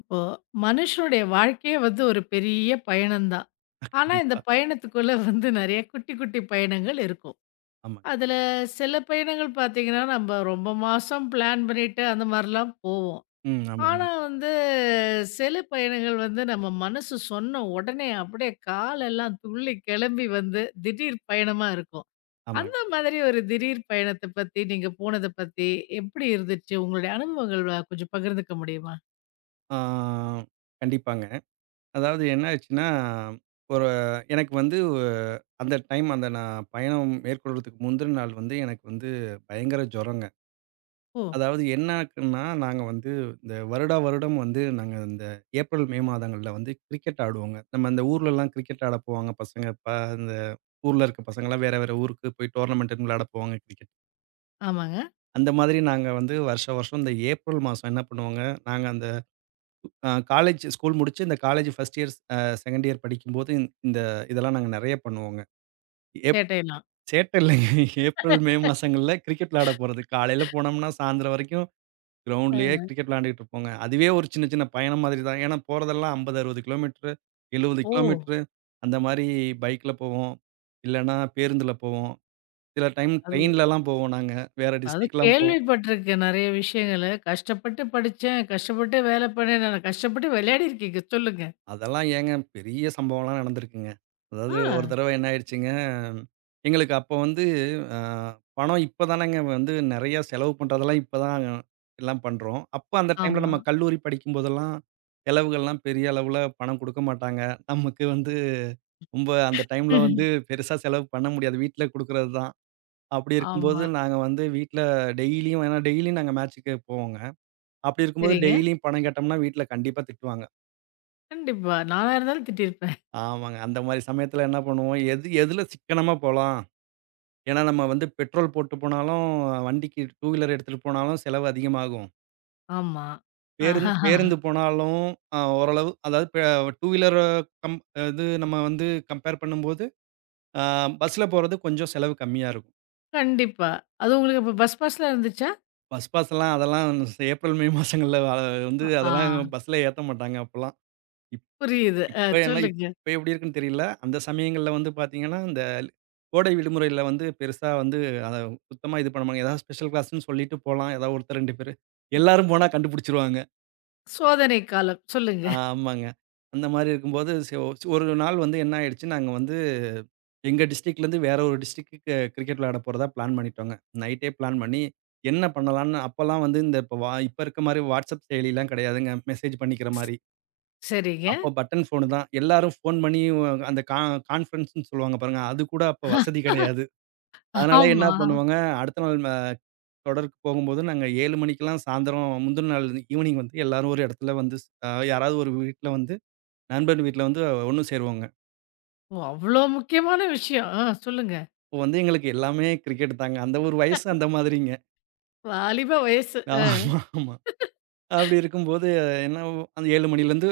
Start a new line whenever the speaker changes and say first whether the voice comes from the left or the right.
left: இப்போ மனுஷனுடைய வாழ்க்கையே வந்து ஒரு பெரிய பயணம் தான். ஆனா, இந்த
right: கண்டிப்பா.
left: பயணத்துக்குள்ள வந்து நெறைய குட்டி, குட்டி பயணங்கள் இருக்கும்.
right: ஆமா.
left: அதுல சில பயணங்கள் பார்த்தீங்கன்னா, நம்ம ரொம்ப மாசம் பிளான் பண்ணிட்டு அந்த மாரிலாம் போவோம்.
right: ம். ஆமாங்க.
left: ஆனா வந்து சில பயணங்கள் வந்து நம்ம மனசு சொன்ன உடனே அப்படியே காலெல்லாம் துள்ளி கிளம்பி வந்து திடீர் பயணமா இருக்கும்.
right: ஆமாங்க.
left: அந்த மாதிரி ஒரு திடீர் பயணத்த பத்தி, நீங்க போனத பத்தி எப்படி இருந்துச்சு? உங்களுடைய அனுபவங்கள் கொஞ்சம் பகிர்ந்துக்க முடியுமா?
right: ஆ கண்டிப்பாங்க. அதாவது என்ன ஆச்சுன்னா, ஒரு எனக்கு வந்து அந்த டைம் நான் பயணம் மேற்கொள்றதுக்கு முந்தின நாள் வந்து எனக்கு வந்து பயங்கர ஜுரங்க.
left: ஓ!
right: அதாவது என்ன ஆக்குன்னா, நாங்க வந்து இந்த வருடா வருடம் வந்து நாங்க இந்த ஏப்ரல், மே மாதங்கள்ல வந்து கிரிக்கெட் ஆடுவோங்க. நம்ம அந்த ஊர்லலாம் கிரிக்கெட் ஆட போவாங்க பசங்க. இந்த ஊர்ல இருக்க பசங்கலாம் வேற வேற ஊருக்கு போய் டோர்னமென்ட்ன்னு விளையாட போவாங்க கிரிக்கெட்.
left: ஆமாங்க.
right: அந்த மாதிரி நாங்க வந்து வருஷா வருஷம் இந்த ஏப்ரல் மாசம் என்ன பண்ணுவோங்க, நாங்க அந்த காலேஜ், ஸ்கூல் முடிச்சு இந்த college first year, second year படிக்கும்போது இந்த இந்த இதெல்லாம் நாங்க நெறைய பண்ணுவோங்க. ஏப்
left: சேட்டையெல்லாம்.
right: சேட்ட இல்லைங்க. ஏப்ரல், மே மாசங்கள்ல கிரிக்கெட் விளையாட போறது. காலையில போனோம்னா சாயந்தரம் வரைக்கும்
left: அ
right: கிரவுண்ட்லயே கிரிக்கெட் விளையாண்டுட்டு இருப்போங்க. அதுவே ஒரு சின்ன சின்ன பயணம் மாதிரி தான். ஏன்னா போறதெல்லாம் 50, 60 கிலோமீட்டர், 70
left: ஓ!
right: கிலோமீட்டர் அந்த மாரி பைக்ல போவோம். இல்லன்னா பேருந்துல போவோம். சில டைம்
left: அது
right: ட்ரெயின்லலாம் போவோம் நாங்க. வேற
left: அது
right: டிஸ்ட்ரிக்ட்லாம் போவோம்.
left: கேள்விப்பட்டுருக்கேன் நெறைய விஷயங்கள. கஷ்டப்பட்டு படிச்சேன், கஷ்டப்பட்டு வேல பண்ணேன், நான் கஷ்டப்பட்டு விளையாடியிருக்கீங்க. சொல்லுங்க.
right: அதெல்லாம் ஏங்க பெரிய சம்பவம்லாம் நடந்திருக்குங்க. அதாவது ஒரு
left: ஆ.
right: தடவ என்ன ஆயிடுச்சுங்க, எங்களுக்கு அப்போ வந்து அ பணம் இப்ப தானங்க வந்து நெறையா செலவு பண்றதெல்லாம் இப்ப தான் எல்லாம் பண்றோம். அப்ப அந்த டைம்ல
left: ஆமா.
right: நம்ம கல்லூரி படிக்கும்போதெல்லாம் செலவுகள்லாம் பெரிய அளவுல பணம் குடுக்க மாட்டாங்க. நமக்கு வந்து ரொம்ப அந்த டைம்ல வந்து பெருசா செலவு பண்ண முடியாது. வீட்ல குடுக்குறது தான். அப்படி இருக்கும்போது
left: ஆமா.
right: நாங்க வந்து வீட்ல டெய்லியும் ஏன்னா டெய்லியும் நாங்க மேட்ச்சுக்கு போவோங்க. அப்படி இருக்கும்போது
left: சரிங்க.
right: டெய்லியும் பணம் கேட்டோம்னா வீட்ல கண்டிப்பா திட்டுவாங்க.
left: கண்டிப்பா. நானா இருந்தாலும் திட்டியிருப்பேன்.
right: ஆமாங்க. அந்த மாரி சமயத்துல என்ன பண்ணுவோம், எது எதுல சிக்கனமா போலாம்? ஏன்னா, நம்ம வந்து பெட்ரோல் போட்டு போனாலும், வண்டிக்கு டூ வீலர் எடுத்துட்டு போனாலும் செலவு அதிகமாகும்.
left: ஆமா.
right: பேருந்து
left: ஆஹாஹா.
right: பேருந்து போனாலும் ஓரளவு அதாவது டூ வீலர் கம் இது நம்ம வந்து கம்பேர் பண்ணும்போது, அ பஸ்ல போறது கொஞ்சம் செலவு கம்மியா இருக்கும்.
left: கண்டிப்பா. அது உங்களுக்கு அப்ப பஸ் பாஸ்லாம் இருந்துச்சா?
right: பஸ் பாஸ்லாம் அதெல்லாம் ஏப்ரல், மே மாசங்கள்ல வந்து
left: ஆ
right: அதெல்லாம் பஸ்ல ஏத்த மாட்டாங்க அப்பலாம்.
left: புரியுது. அ
right: இப்ப என்ன
left: சொல்லுங்க.
right: இப்ப எப்படி இருக்குன்னு தெரியல. அந்த சமயங்கள்ல வந்து பார்த்தீங்கன்னா, அந்த கோடை விடுமுறையில வந்து பெருசா வந்து அத சுத்தமா இது பண்ண மாட்டாங்க. ஏதாவது ஸ்பெஷல் கிளாஸ்ன்னு சொல்லிட்டு போலாம். ஏதாவது ஒருத்தர் 2 பேரு.
left: ஓ!
right: எல்லாரும் போனா கண்டுபிடிச்சுருவாங்க.
left: சோதனை காலம். சொல்லுங்க.
right: ஆமாங்க. அந்த மாரி இருக்கும்போது ஒரு நாள் வந்து என்ன ஆயிடுச்சு, நாங்க வந்து எங்க டிஸ்ட்ரிக்ட்லேருந்து வேற ஒரு டிஸ்ட்ரிக்ட்க்கு கிரிக்கெட் விளையாட போறதா பிளான் பண்ணிட்டோங்க. நைட்டே பிளான் பண்ணி என்ன பண்ணலான்னு அப்பலாம் வந்து இந்த இப்ப இப்ப இருக்க மாரி வாட்ஸ்அப் செயலிலாம் கிடையாதுங்க. மெசேஜ் பண்ணிக்கிற மாரி.
left: சரிங்க.
right: அப்போ பட்டன் ஃபோனு தான். எல்லாரும் ஃபோன் பண்ணி அந்த கான்ஃபரன்ஸ்ன்னு சொல்லுவாங்க பாருங்க. அது கூட அப்ப வசதி கிடையாது. அதனால என்ன
left: ஆமா.
right: பண்ணுவாங்க, அடுத்த நாள் தொடருக்கு போகும்போது நாங்க 7 மணிக்கெல்லாம் சாயந்தரம் முந்தின நாள் ஈவினிங் வந்து எல்லாரும் ஒரு இடத்துல வந்து யாராவது ஒரு வீட்ல வந்து நண்பன் வீட்ல வந்து ஒண்ணு சேருவோங்க.
left: ஓ! அவ்ளோ முக்கியமான விஷயம். ஆ சொல்லுங்க.
right: அப்போ வந்து எங்களுக்கு எல்லாமே கிரிக்கெட் தாங்க. அந்த ஒரு வயசு அந்த மாதிரிங்க.
left: வாலிப வயசு.
right: ஆமா, ஆமா.
left: அ
right: அப்படி இருக்கும்போது என்ன அந்த 7 மணிலேருந்து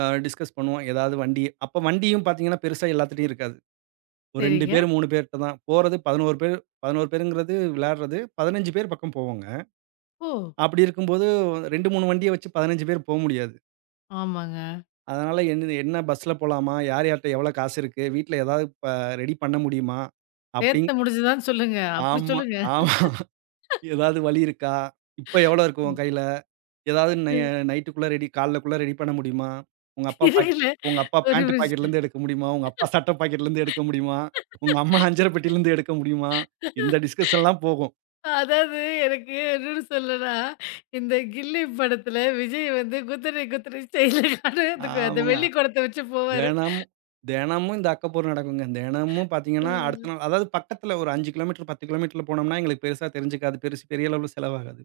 right: டிஸ்கஸ் பண்ணுவோம். ஏதாவது வண்டி அப்ப வண்டியும் பார்த்தீங்கன்னா பெருசா எல்லாத்துட்டயும் இருக்காது. ஒரு 2
left: சரிங்க.
right: பேர், 3 பேர்ட்ட தான். போறது 11 பேர் 11 பேருங்கிறது விளையாடுறது. 15 பேர் பக்கம் போவோங்க.
left: ஓ!
right: அப்படி இருக்கும்போது 2, 3 வண்டிய வச்சு 15 பேர் போ முடியாது.
left: ஆமாங்க.
right: அதனால என்னது என்ன பஸ்ல போலாமா? யார் யார்ட்ட எவ்வளோ காசு இருக்கு? வீட்ல ஏதாவது ரெடி பண்ண முடியுமா? அப்படிங்
left: சேர்த்த முடிஞ்சதான்னு சொல்லுங்க. அப்படி
right: ஆமா,
left: சொல்லுங்க.
right: ஆமா. ஏதாவது வழி இருக்கா? இப்ப எவ்வளோ இருக்கு உன் கையில? ஏதாவது நைட்டுக்குள்ள ரெடி காலைலக்குள்ள ரெடி பண்ண முடியுமா? உங்க அப்பா பாக்
left: இருங்கள
right: உங்க அப்பா
left: ஒரு
right: பேண்ட்
left: நிமிஷம்.
right: பாக்கெட்லேருந்து எடுக்க முடியுமா? உங்க அப்பா சட்ட பாக்கெட்லேருந்து எடுக்க முடியுமா? உங்க அம்மா அஞ்சர பெட்டியிலேருந்து எடுக்க முடியுமா? இந்த டிஸ்கஷன்லாம் போகும்.
left: அதாவது எனக்கு என்னன்னு சொல்லனா, இந்த கில்லி படத்துல விஜய் வந்து குதிரை குதிரை ஸ்டைல்ல அதுக்கு அந்த
right: ஆமாங்க.
left: வெள்ளி குடத்த வச்சு போவாரு.
right: தினமும் தினமும் இந்த அக்கப்போர் நடக்குங்க. தினமும் பார்த்தீங்கன்னா, அடுத்த
left: ம்.
right: நாள் அதாவது பக்கத்துல ஒரு 5 கிலோமீட்டர், 10 கிலோமீட்டர்ல போனோம்னா, எங்களுக்கு பெருசா தெரிஞ்சுக்காது. பெருசு பெரிய அளவுல செலவாகாது.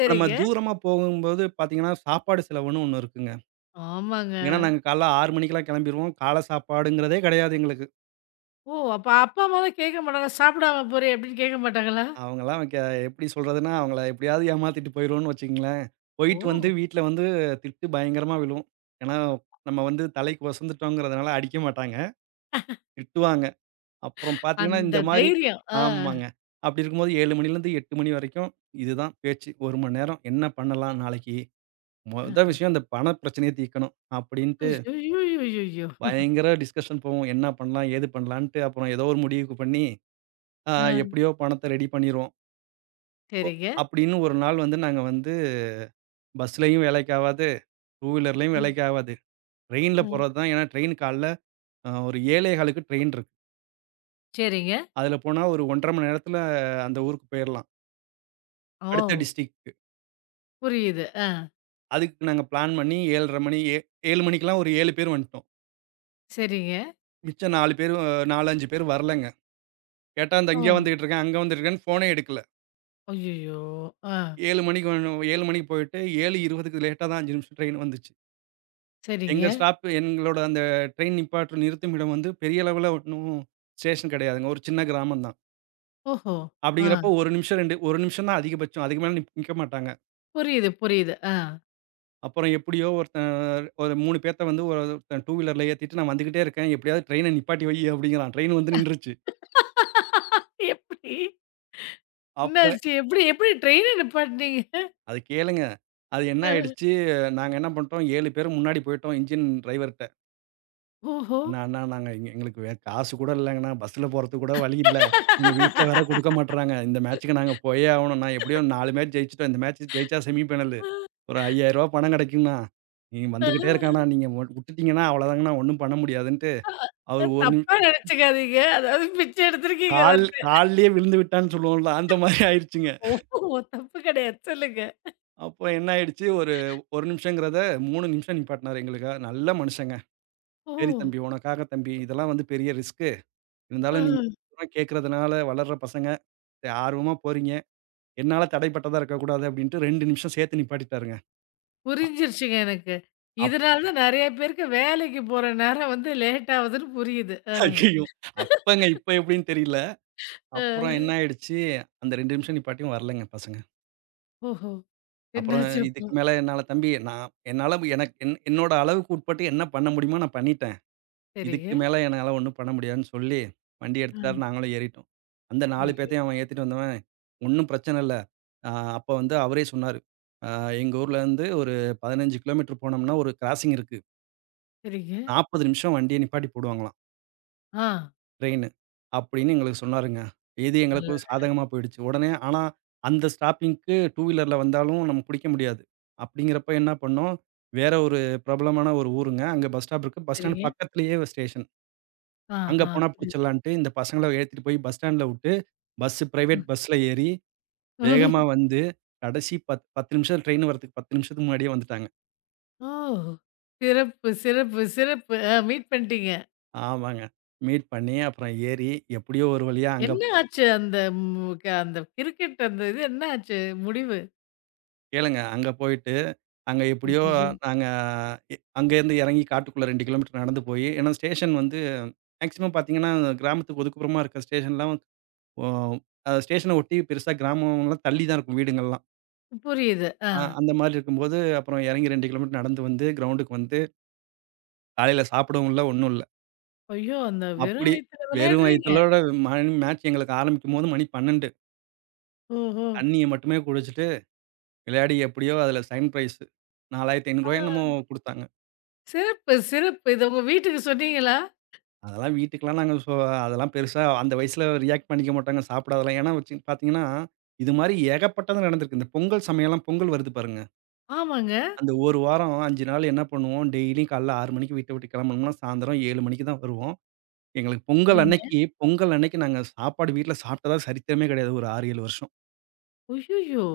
right: இப்ப நம்ம தூரமா போகும்போது பார்த்தீங்கன்னா, சாப்பாடு செலவுன்னு ஒண்ணு இருக்குங்க.
left: ஆமாங்க.
right: ஏன்னா, நாங்க காலைல 6 மணிக்கெல்லாம் கெளம்பிருவோம். காலை சாப்பாடுங்கிறதே கெடையாது எங்களுக்கு.
left: ஓ! அப்ப அப்பா அம்மாலாம் கேட்க மாட்டாங்க. "சாப்பிடாம போறியா?" அப்படின்னு கேட்க மாட்டாங்களா?
right: அவங்கலாம் கெ எப்படி சொல்றதுன்னா, அவங்கள எப்படியாவது ஏமாத்திட்டு போயிருவோம்னு வச்சுக்கங்களேன்.
left: ஓ!
right: போயிட்டு வந்து வீட்ல வந்து திட்டு பயங்கரமா விழும். ஏன்னா, நம்ம வந்து தலைக்கு வசந்துட்டோங்கிறதுனால அடிக்க மாட்டாங்க. திட்டுவாங்க. அப்புறம் பார்த்தீங்கன்னா,
left: அந்த
right: இந்த மாரி
left: தைரியம். ஆ.
right: ஆமாங்க. அப்படி இருக்கும்போது 7 மணிலேருந்து 8 மணி வரைக்கும் இதுதான் பேச்சு. 1 மணி நேரம் என்ன பண்ணலாம் நாளைக்கு? மொத விஷயம் இந்த பண பிரச்சனைய தீர்க்கணும் அப்படின்ட்டு
left: ஐய்யய்யய்யய்யோ!
right: பயங்கர டிஸ்கஷன் போவோம். என்ன பண்ணலாம்? ஏது பண்ணலான்ட்டு அப்புறம் ஏதோ ஒரு முடிவுக்கு பண்ணி, அ
left: ஆ.
right: எப்படியோ பணத்த ரெடி பண்ணிருவோம். ஒ
left: சரிங்க.
right: அப்படின்னு ஒரு நாள் வந்து நாங்க வந்து பஸ்லயும் வேலைக்கு ஆவாது, டூ வீலர்லயும்
left: ம்.
right: வேலைக்கு ஆவாது. ட்ரெயின்ல
left: ம்.
right: போறது தான். ஏன்னா ட்ரெயின் காலைல ஒரு 7:15க்கு ட்ரெயின் இருக்கு.
left: சரிங்க.
right: அதுல போனா ஒரு 1 1/2 மணி நேரத்துல அந்த ஊருக்கு போயிரலாம். அடுத்த
left: ஓ!
right: டிஸ்ட்ரிக்ட்.
left: புரியுது. ஆ.
right: அதுக்கு நாங்க பிளான் பண்ணி 7:30 மணி, 7 மணிக்கெல்லாம் ஒரு 7 பேர் வந்துட்டோம்.
left: சரிங்க.
right: மிச்சம் 4 பேர் 4, 5 பேர் வரலங்க. கேட்டா இந்த
left: ஆ.
right: இங்க வந்துகிட்டு இருக்கேன், அங்க வந்துட்டு இருக்கேன்னு ஃபோனே எடுக்கல.
left: ஐய்யய்யோ! ஆ.
right: 7 மணிக்கு வ 7 மணிக்கு போயிட்டு 7:20க்கு லேட்டா தான் 5 நிமிஷம் ட்ரெயின் வந்துச்சு.
left: சரிங்க.
right: எங்களோட அந்த ட்ரெயின் நிறுத்துமிடம் வந்து பெரிய அளவுல ஒண்ணும் ஸ்டேஷன் கிடையாதுங்க. ஒரு சின்ன கிராமம் தான்.
left: ஓஹோ! ஆ.
right: அப்படிங்கிறப்போ 1 நிமிஷம் தான் அதிகபட்சம். அதுக்கு மேல நிக்க மாட்டாங்க.
left: புரியுது, புரியுது. ஆ.
right: அப்புறம் எப்படியோ ஒருத்தன் ஒரு 3 பேத்த வந்து ஒருத்தன் டூ வீலர்ல ஏத்திட்டு நான் வந்துகிட்டே இருக்கேன். எப்படியாவது ட்ரெயின நிப்பாட்டி அப்படிங்கிறான். ட்ரெயின் வந்து நின்றுச்சு.
left: எப்படி?
right: அப்புறம்
left: என்னாச்சு? எப்படி எப்படி ட்ரெயின நிப்பாட்னீங்க?
right: அது கேளுங்க. அது என்ன
left: அ.
right: ஆயிடுச்சு, நாங்க என்ன பண்ணிட்டோம் 7 பேரு முன்னாடி போயிட்டோம் இன்ஜின் டிரைவர்ட்ட.
left: ஓஹோ!
right: "அண்ணா, அண்ணா நாங்க எங்களுக்கு காசு கூட இல்லங்கண்ணா. பஸ்ல போறதுக்கு கூட வழி இல்ல. எங்க வீட்ல வேற குடுக்க மாட்றாங்க. இந்த மேட்ச்சுக்கு நாங்க போயே ஆகணும்ண்ணா. எப்படியோ 4 மேட்ச் ஜெயிச்சுட்டோம். இந்த மேட்ச் ஜெயிச்சா செமி ஃபைனலு. ஒரு ரூ. 5000 பணம் கிடைக்கும்ண்ணா. இவன் வந்துகிட்டே இருக்கான்ண்ணா. நீங்க வுட்டுட்டீங்கன்னா அவ்வளோதாங்கண்ணா. ஒண்ணும் பண்ண முடியாதுன்ட்டு".
left: அ
right: அவரு ஒரு நிமி
left: தப்பா நெனச்சுக்காதீங்க. அதாவது பிச்சை எடுத்திருக்கீங்க
right: கால்
left: அவர்ட்ட.
right: கால்லயே விழுந்து விட்டான்னு சொல்லுவோம்ல, அந்த மாரி ஆயிடுச்சுங்க.
left: ஓ! தப்பு கெடையாது. சொல்லுங்க.
right: அப்போ என்ன ஆயிடுச்சு, ஒரு 1 நிமிஷங்கிறத 3 நிமிஷம் நிப்பாட்டினாரு எங்களுக்காக. நல்ல மனுஷங்க.
left: ஓ!
right: சரி தம்பி, உனக்காக தம்பி. இதெல்லாம் வந்து பெரிய ரிஸ்க்கு.
left: ஆ.
right: இருந்தாலும் நீங்க கேட்கறதுனால வளர்ற பசங்க சரி, ஆர்வமா போறீங்க. என்னால தடைப்பட்டதா இருக்கக்கூடாது அப்டின்ட்டு 2 நிமிஷம் சேத்து நிப்பாட்டிட்டாருங்க. அ
left: புரிஞ்சிருச்சுங்க எனக்கு.
right: அப்
left: இதனால தான் நெறைய பேருக்கு வேலைக்கு போற நேரம் வந்து லேட் ஆவுதுன்னு புரியுது. அ.
right: ஐயயோ! அப்பங்க இப்ப எப்டின்னு தெரியல. அப்புறம் என்ன
left: அ.
right: ஆயிடுச்சு, அந்த 2 நிமிஷம் நிப்பாட்டியும் வரலங்க பசங்க.
left: ஓஹோ!
right: அப்புறம்
left: என்னாச்சு
right: இதுக்கு
left: அப்புறம்?
right: மேல என்னால தம்பி நான் என்னால எனக்கு என் என்னோட அளவுக்கு உட்பட்டு என்ன பண்ண முடியுமோ நான் பண்ணிட்டேன்.
left: சரிங்க.
right: இதுக்கு மேல என்னால ஒண்ணும் பண்ண முடியாதுன்னு சொல்லி, வண்டி
left: அ.
right: எடுத்துட்டாரு. நாங்களும் ஏறிட்டோம். அந்த 4
left: ஐயோ!
right: பேத்தையும் அவன் ஏத்திட்டு வந்தவன், ஒண்ணும் பிரச்சனை இல்ல. அ அப்ப வந்து அவரே சொன்னாரு. அ எங்க ஊர்லருந்து ஒரு 15 கிலோமீட்டர் போனோம்னா ஒரு கிராசிங் இருக்கு.
left: சரிங்க.
right: 40 நிமிஷம் வண்டிய நிப்பாட்டி போடுவாங்களாம்,
left: ஆ.
right: ட்ரெயினு. அப்படின்னு எங்களுக்கு சொன்னாருங்க. இது எங்களுக்கு
left: நல்லா
right: சாதகமா போயிடுச்சு. உடனே ஆனா அந்த ஸ்டாப்பிங்க்கு டூ வீலர்ல வந்தாலும் நம்ம பிடிக்க முடியாது. அப்படிங்கிறப்ப என்ன பண்ணோம், வேற ஒரு பிரபலமான ஒரு ஊருங்க. அங்க பஸ் ஸ்டாப் இருக்கு. பஸ் ஸ்டாண்ட்
left: சரிங்க.
right: பக்கத்திலேயே ஸ்டேஷன். அங்க
left: ஆஹா!
right: போனா
left: புரியுது.
right: புடிச்சிடலான்ட்டு, இந்த பசங்கள ஏத்திட்டு போய் பஸ் ஸ்டாண்ட்ல வுட்டு,
left: ம்.
right: பிரைவேட் பஸ்ல ஏறி, வேகமா
left: ம்.
right: வந்து, கடைசி பத் 10 நிமிஷம் ட்ரெயின் வரதுக்கு 10 நிமிஷத்துக்கு முன்னாடியே வந்துட்டாங்க.
left: ஓ! சிறப்பு, சிறப்பு, சிறப்பு. அ மீட் பண்ணிட்டீங்க.
right: ஆமாங்க. மீட் பண்ணி, அப்புறம் ஏறி, எப்படியோ ஒரு வழியா அங்க
left: என்ன ஆச்சு அந்த மு க அந்த கிரிக்கெட் அந்த இது என்ன ஆச்சு முடிவு?
right: கேளுங்க, அங்க போயிட்டு, அங்க எப்படியோ
left: ஐயய்யோ!
right: நாங்க அங்கேருந்து எறங்கி காட்டுக்குள்ள 2 கிலோமீட்டர் நடந்து போயி, ஏன்னா ஸ்டேஷன் வந்து மேக்ஸிமம் பாத்தீங்கன்னா, கிராமத்துக்கு ஒதுக்குப்புறமா இருக்க ஸ்டேஷன்லாம், ஓ அ ஸ்டேஷன ஒட்டி பெருசா கிராமம்லாம் தள்ளி தான் இருக்கும் வீடுங்கள்லாம்.
left: புரியுது. ஆ.
right: அந்த மாரி இருக்கும்போது, அப்புறம் இறங்கி 2 கிலோமீட்டர் நடந்து வந்து கிரவுண்டுக்கு வந்து, காலையில சாப்பிடவும் இல்ல, ஒண்ணும் இல்ல.
left: ஐயோ! அந்த வெறும்
right: அப்படி
left: வயித்துல
right: வெறும்
left: விளையாடுறீங்க?
right: வயித்தோட மேட்ச் எங்களுக்கு ஆரம்பிக்கும்போது மணி 12.
left: ஓஹோ!
right: தண்ணிய மட்டுமே குடிச்சுட்டு, விளையாடி எப்படியோ அதில செகண்ட் பிரைஸ் ரூ.
left: ஆ.
right: 4,500 என்னமோ குடுத்தாங்க.
left: சிறப்பு, சிறப்பு. இத உங்க வீட்டுக்கு சொன்னீங்களா?
right: அதெல்லாம் வீட்டுக்கெல்லாம் நாங்க சொ அதெல்லாம் பெருசா அந்த வயசுல ரியாக்ட் பண்ணிக்க மாட்டாங்க, சாப்பிடாதெல்லாம். ஏன்னா வச்சு பார்த்தீங்கன்னா, இது மாரி ஏகப்பட்டது நடந்திருக்கு. இந்த பொங்கல் சமயம்லாம் பொங்கல் வருது பாருங்க.
left: ஆமாங்க.
right: அந்த ஒரு வாரம் 5 நாள் என்ன பண்ணுவோம், டெய்லியும் காலையில 6 மணிக்கு வீட்ட விட்டு கிளம்பணும்னா, சாயந்தரம் 7 மணிக்கு தான் வருவோம். எங்களுக்கு
left: சரிங்க.
right: பொங்கல் அன்னைக்கு நாங்க சாப்பாடு வீட்ல சாப்பிட்டதா சரித்திரமே கிடையாது. ஒரு 6, 7 வருஷம்.
left: அய்யய்யோ!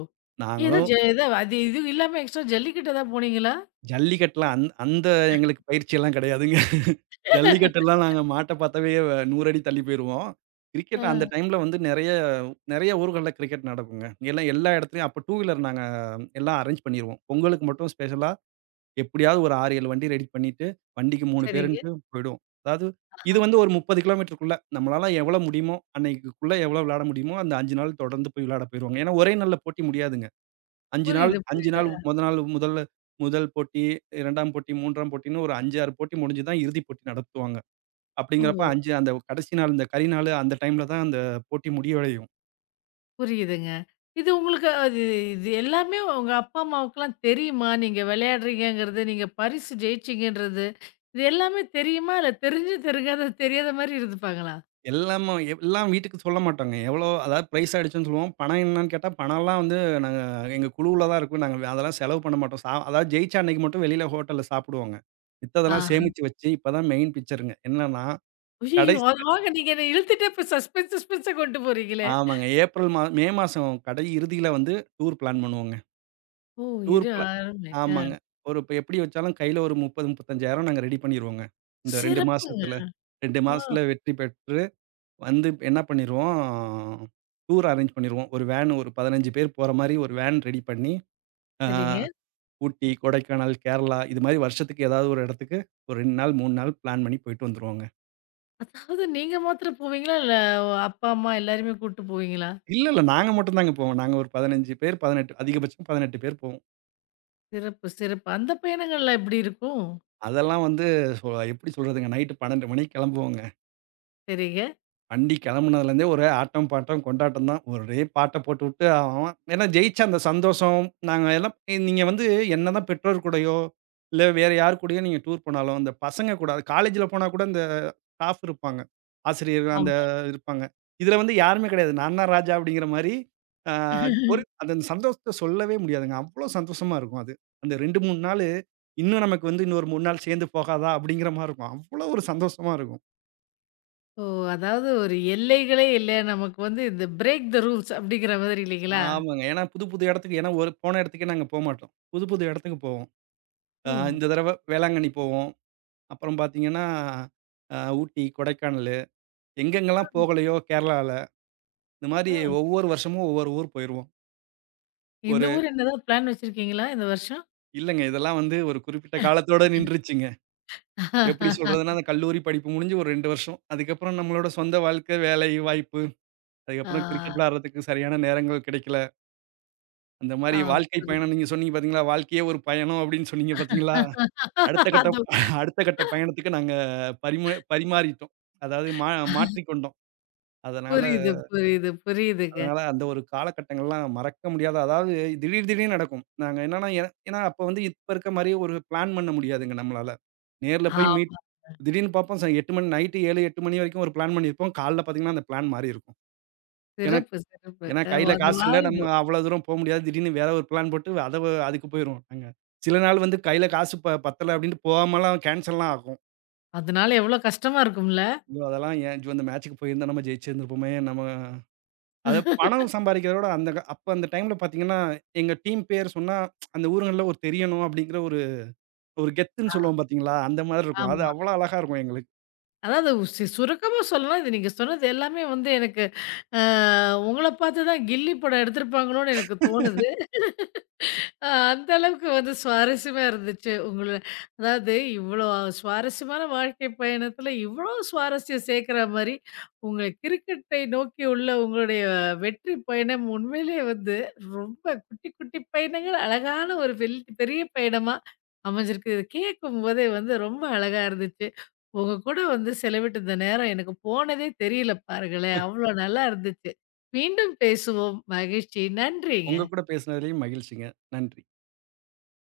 left: ஏதோ
right: நாங்களும்
left: ஜ ஏதோ அது இது இல்லாம எக்ஸ்ட்ரா ஜல்லிக்கட்டு ஏதாவது போனீங்களா?
right: ஜல்லிக்கட்டுலாம் அந்த எங்களுக்கு பயிற்சியெல்லாம் கிடையாதுங்க. ஜல்லிக்கட்டெல்லாம் நாங்க மாட்ட பார்த்தாவே 100 அடி தள்ளி போயிருவோம்.
left: ஆ
right: கிரிக்கெட் அந்த டைம்ல வந்து நெறைய நெறைய ஊர்கள்ல கிரிக்கெட் நடக்குங்க. எல்லா இடத்துலயும் அப்ப டூ வீலர் நாங்க எல்லாம் அரேஞ்ச் பண்ணிருவோம். பொங்கலுக்கு மட்டும் ஸ்பெஷலா எப்படியாவது ஒரு 6, 7 வண்டி ரெடி பண்ணிட்டு, வண்டிக்கு 3
left: சரிங்க.
right: பேருன்ட்டு போயிடுவோம். அதாவது இது
left: ஆ
right: வந்து ஒரு 30 கிலோமீட்டருக்குள்ள. நம்மளால எவ்வளோ முடியுமோ, அன்னைக்குள்ள எவ்வளோ விளையாட முடியுமோ, அந்த 5 நாள் தொடர்ந்து போய் விளையாட போயிருவாங்க. ஏன்னா ஒரே நாள்ல போட்டி முடியாதுங்க.
left: புரியுது,
right: 5
left: புரியுது.
right: நாள் மொத நாள் முதல்ல முதல் போட்டி, 2ஆம் போட்டி, 3ஆம் போட்டின்னு ஒரு 5, 6 போட்டி முடிஞ்சு தான் இறுதிப் போட்டி நடத்துவாங்க.
left: ஓ!
right: அப்படிங்கிறப்ப 5 அந்த கடைசி நாள் இந்த கரி நாளு அந்த டைம்ல தான் அந்த போட்டி முடிவடையும்.
left: புரியுதுங்க. இது உங்களுக்கு அது இது எல்லாமே உங்க அப்பா, அம்மாவுக்குலாம் தெரியுமா? நீங்க விளையாடுறீங்கங்கிறது, நீங்க பரிசு ஜெயிச்சீங்கன்றது, இது எல்லாமே தெரியுமா? இல்ல தெரிஞ்சும் தெரியாத தெரியாத மாரி இருந்துப்பாங்களா?
right: எல்லாம் வீட்டுக்கு சொல்ல மாட்டோங்க. எவ்வளோ அதாவது பிரைஸ் ஆயிடுச்சுன்னு சொல்லுவோம். பணம் என்னன்னு கேட்டா, பணம்லாம் வந்து நாங்க எங்க குழுவுல தான் இருக்கும். நாங்க அதெல்லாம் செலவு பண்ண மாட்டோம். அதாவது ஜெயிச்சா அன்னைக்கு மட்டும் வெளியில ஹோட்டல்ல சாப்பிடுவோங்க. மித்ததெல்லாம்
left: ஆஹா!
right: சேமிச்சு வச்சு இப்பதான் மெயின் பிக்சருங்க. என்னன்னா,
left: அய்யய்யோ!
right: கடைசி
left: அது வாங்க நீங்க என்ன இழுத்துட்டே இப்ப சஸ்பென்ஸ் சஸ்பென்ஸா கொண்டு போறீங்களே!
right: ஆமாங்க. ஏப்ரல் மா மே மாசம் இறுதியில வந்து டூர் பிளான் பண்ணுவோங்க.
left: ஓ!
right: டூர்
left: இரு
right: பிளா
left: அருமை.
right: ஆமாங்க. இப்ப எப்படி வச்சாலும் கையில ஒரு 30, 35,000 நாங்க ரெடி பண்ணிருவோங்க. இந்த 2
left: சிறப்புங்க.
right: மாசத்துல 2
left: ஆ,
right: மாசத்துல வெற்றி பெற்று வந்து என்ன பண்ணிருவோம், டூர் அரேஞ்ச் பண்ணிருவோம். ஒரு 15 பேர் போற மாரி ஒரு வேன் ரெடி பண்ணி, அ
left: சரிங்க.
right: ஊட்டி, கொடைக்கானல், கேரளா இது மாரி வருஷத்துக்கு ஏதாவது ஒரு இடத்துக்கு ஒரு 2 நாள், 3 நாள் பிளான் பண்ணி போயிட்டு வந்துருவோங்க.
left: அதாவது நீங்க மாத்திரம் போவீங்களா? இல்ல அப்பா, அம்மா எல்லாரையுமே கூட்டு போவீங்களா?
right: இல்ல, இல்ல நாங்க மட்டும் தாங்க போவோம். நாங்க ஒரு 15 பேர், 18 பேர் போவோம்.
left: சிறப்பு, சிறப்பு. அந்த பயணங்கள்லாம் எப்படி இருக்கும்?
right: அதெல்லாம் வந்து சொ எப்படி சொல்றதுங்க நைட்டு 12 மணிக்கு கிளம்புவோங்க.
left: சரிங்க.
right: வண்டி கிளம்புனதுலேருந்தே ஒரே ஆட்டம், பாட்டம், கொண்டாட்டம் தான். ஒரே பாட்ட போட்டுவுட்டு அவன் ஏன்னா ஜெயிச்ச அந்த சந்தோஷம், நாங்க எல்லாம் நீங்க வந்து என்னதான் பெற்றோர் கூடயோ, இல்ல வேற யார் கூடயோ நீங்க டூர் போனாலும், அந்த பசங்க கூட அது காலேஜ்ல போனா கூட இந்த ஸ்டாஃப் இருப்பாங்க. ஆசிரியர் அந்த
left: ஆமா.
right: இருப்பாங்க. இதுல வந்து யாருமே கிடையாது. நான் தான் ராஜா அப்படிங்கிற மாரி, ஆ ஒரு அந்த சந்தோஷத்த சொல்லவே முடியாதுங்க. அவ்வளோ சந்தோஷமா இருக்கும் அது. அந்த 2, 3 நாளு, இன்னும் நமக்கு வந்து இன்னொரு 3 நாள் சேர்ந்து போகாதா அப்படிங்கிற மாரி இருக்கும். அவ்வளோ ஒரு சந்தோஷமா இருக்கும்.
left: ஓ! அதாவது ஒரு எல்லைகளே இல்ல. நமக்கு வந்து இந்த பிரேக் த ரூல்ஸ் அப்படிங்கிற மாதிரி இல்லைங்களா?
right: ஆமாங்க. ஏன்னா புது புது இடத்துக்கு ஏன்னா ஒரு போன இடத்துக்கே நாங்க போமாட்டோம். புது புது இடத்துக்கு போவோம்.
left: ஓ!
right: அ இந்த தடவ வேளாங்கண்ணி போவோம். அப்புறம் பார்த்தீங்கன்னா, அ ஊட்டி, கொடைக்கானலு எங்கெங்கலாம் போகலையோ கேரளால, இந்த மாரி
left: ஆ.
right: ஒவ்வொரு வருஷமும் ஒவ்வொரு ஊர் போயிருவோம்.
left: இந்த
right: ஒரு
left: ஊர் என்னதான் பிளான் வச்சிருக்கீங்களா இந்த வருஷம்?
right: இல்லங்க இதெல்லாம் வந்து ஒரு குறிப்பிட்ட காலத்தோட நின்றுச்சுங்க. எப்படி சொல்றதுன்னா, அந்த கல்லூரி படிப்பு முடிஞ்சு ஒரு 2 வருஷம். அதுக்கப்புறம் நம்மளோட சொந்த வாழ்க்கை, வேலை வாய்ப்பு, அதுக்கப்புறம் கிரிக்கெட்
left: ஆ,
right: விளையாடுறதுக்கு சரியான நேரங்கள் கிடைக்கல. அந்த மாரி
left: ஆ
right: வாழ்க்கை பயணம்
left: புரியுது.
right: நீங்க சொன்னீங்க பார்த்தீங்களா? வாழ்க்கையே ஒரு பயணம் அப்படின்னு சொன்னீங்க பார்த்தீங்களா? அடுத்த கட்ட
left: அது
right: அடுத்த கட்ட பயணத்துக்கு நாங்க பரிமாறிட்டோம். அதாவது மா மாற்றிக்கொண்டோம். அதனால
left: புரியுது, புரியுது, புரியுதுங்க.
right: அதனால அந்த ஒரு காலகட்டங்கள்லாம் மறக்க முடியாத அதாவது திடீர்னு நடக்கும். நாங்க என்னன்னா ஏ ஏன்னா அப்ப வந்து இப்ப இருக்க மாரி ஒரு பிளான் பண்ண முடியாதுங்க நம்மளால. நேர்ல போய் மீட்
left: ஆமா.
right: திடீர்னு பார்ப்போம் ச 8 மணி நைட்டு 7, 8 மணி வரைக்கும் ஒரு பிளான் பண்ணியிருப்போம். காலைல பார்த்தீங்கன்னா அந்த பிளான் மாறி இருக்கும். ஏன்னா
left: சிறப்பு, சிறப்பு.
right: ஏன்னா கையில
left: அது
right: காசு இல்ல.
left: மாரி
right: நம்ம அவ்வளோ தூரம் போ முடியாது. திடீர்னு வேற ஒரு பிளான் போட்டு அதுக்கு போயிருவோம் நாங்க. சில நாள் வந்து கையில காசு பத்தல அப்டின்ட்டு போகாமலாம் கேன்சல்லாம் ஆகும்.
left: அதனால எவ்வளோ கஷ்டமா இருக்கும்ல?
right: ஐயோ! அதெல்லாம் ஏன் அந்த மேட்ச்சுக்கு போயிருந்தா நம்ம ஜெயிச்சிருந்திருப்போமே! நம்ம அத பணம் சம்பாரிக்கிறத விட அந்த க அப்ப அந்த டைம்ல பார்த்தீங்கன்னா, எங்க டீம் பேர் சொன்னா, அந்த ஊருங்கள்ல ஒரு தெரியணும் அப்டிங்கிற ஒரு ஒரு கெத்துன்னு
left: ஆ,
right: சொல்லுவோம் பார்த்தீங்களா? அந்த மாதிரி இருக்கும். அது
left: ஆமா.
right: அவ்வளோ அழகா இருக்கும் எங்களுக்கு.
left: அதாவது சுருக்கமா சொல்லணும்னா, இது நீங்க சொன்னது எல்லாமே வந்து எனக்கு அ உங்கள பார்த்து தான் கில்லி படம் எடுத்திருப்பாங்களோன்னு எனக்கு தோணுது. அ அந்த அளவுக்கு வந்து சுவாரஸ்யமா இருந்துச்சு. உங்கள அதாவது இவ்வளோ சுவாரஸ்யமான வாழ்க்கை பயணத்தில, இவ்வளோ சுவாரஸ்யம் சேர்க்கிற மாரி, உங்க கிரிக்கெட்டை நோக்கி உள்ள உங்களுடைய வெற்றி பயணம் உண்மையிலேயே வந்து ரொம்ப குட்டி குட்டி பயணங்கள் அழகான ஒரு வெல் பெரிய பயணமா அமைஞ்சிருக்கு. இத கேட்கும்போதே வந்து ரொம்ப அழகா இருந்துச்சு. உங்க கூட வந்து செலவிட்ட இந்த நேரம் எனக்கு போனதே தெரியல பாருங்களேன்! அவ்வளோ நல்லா இருந்துச்சு. மீண்டும் பேசுவோம். மகிழ்ச்சி.
right: உங்க
left: நன்றிங்க.
right: கூட பேசுனதுலயும் மகிழ்ச்சிங்க. நன்றி.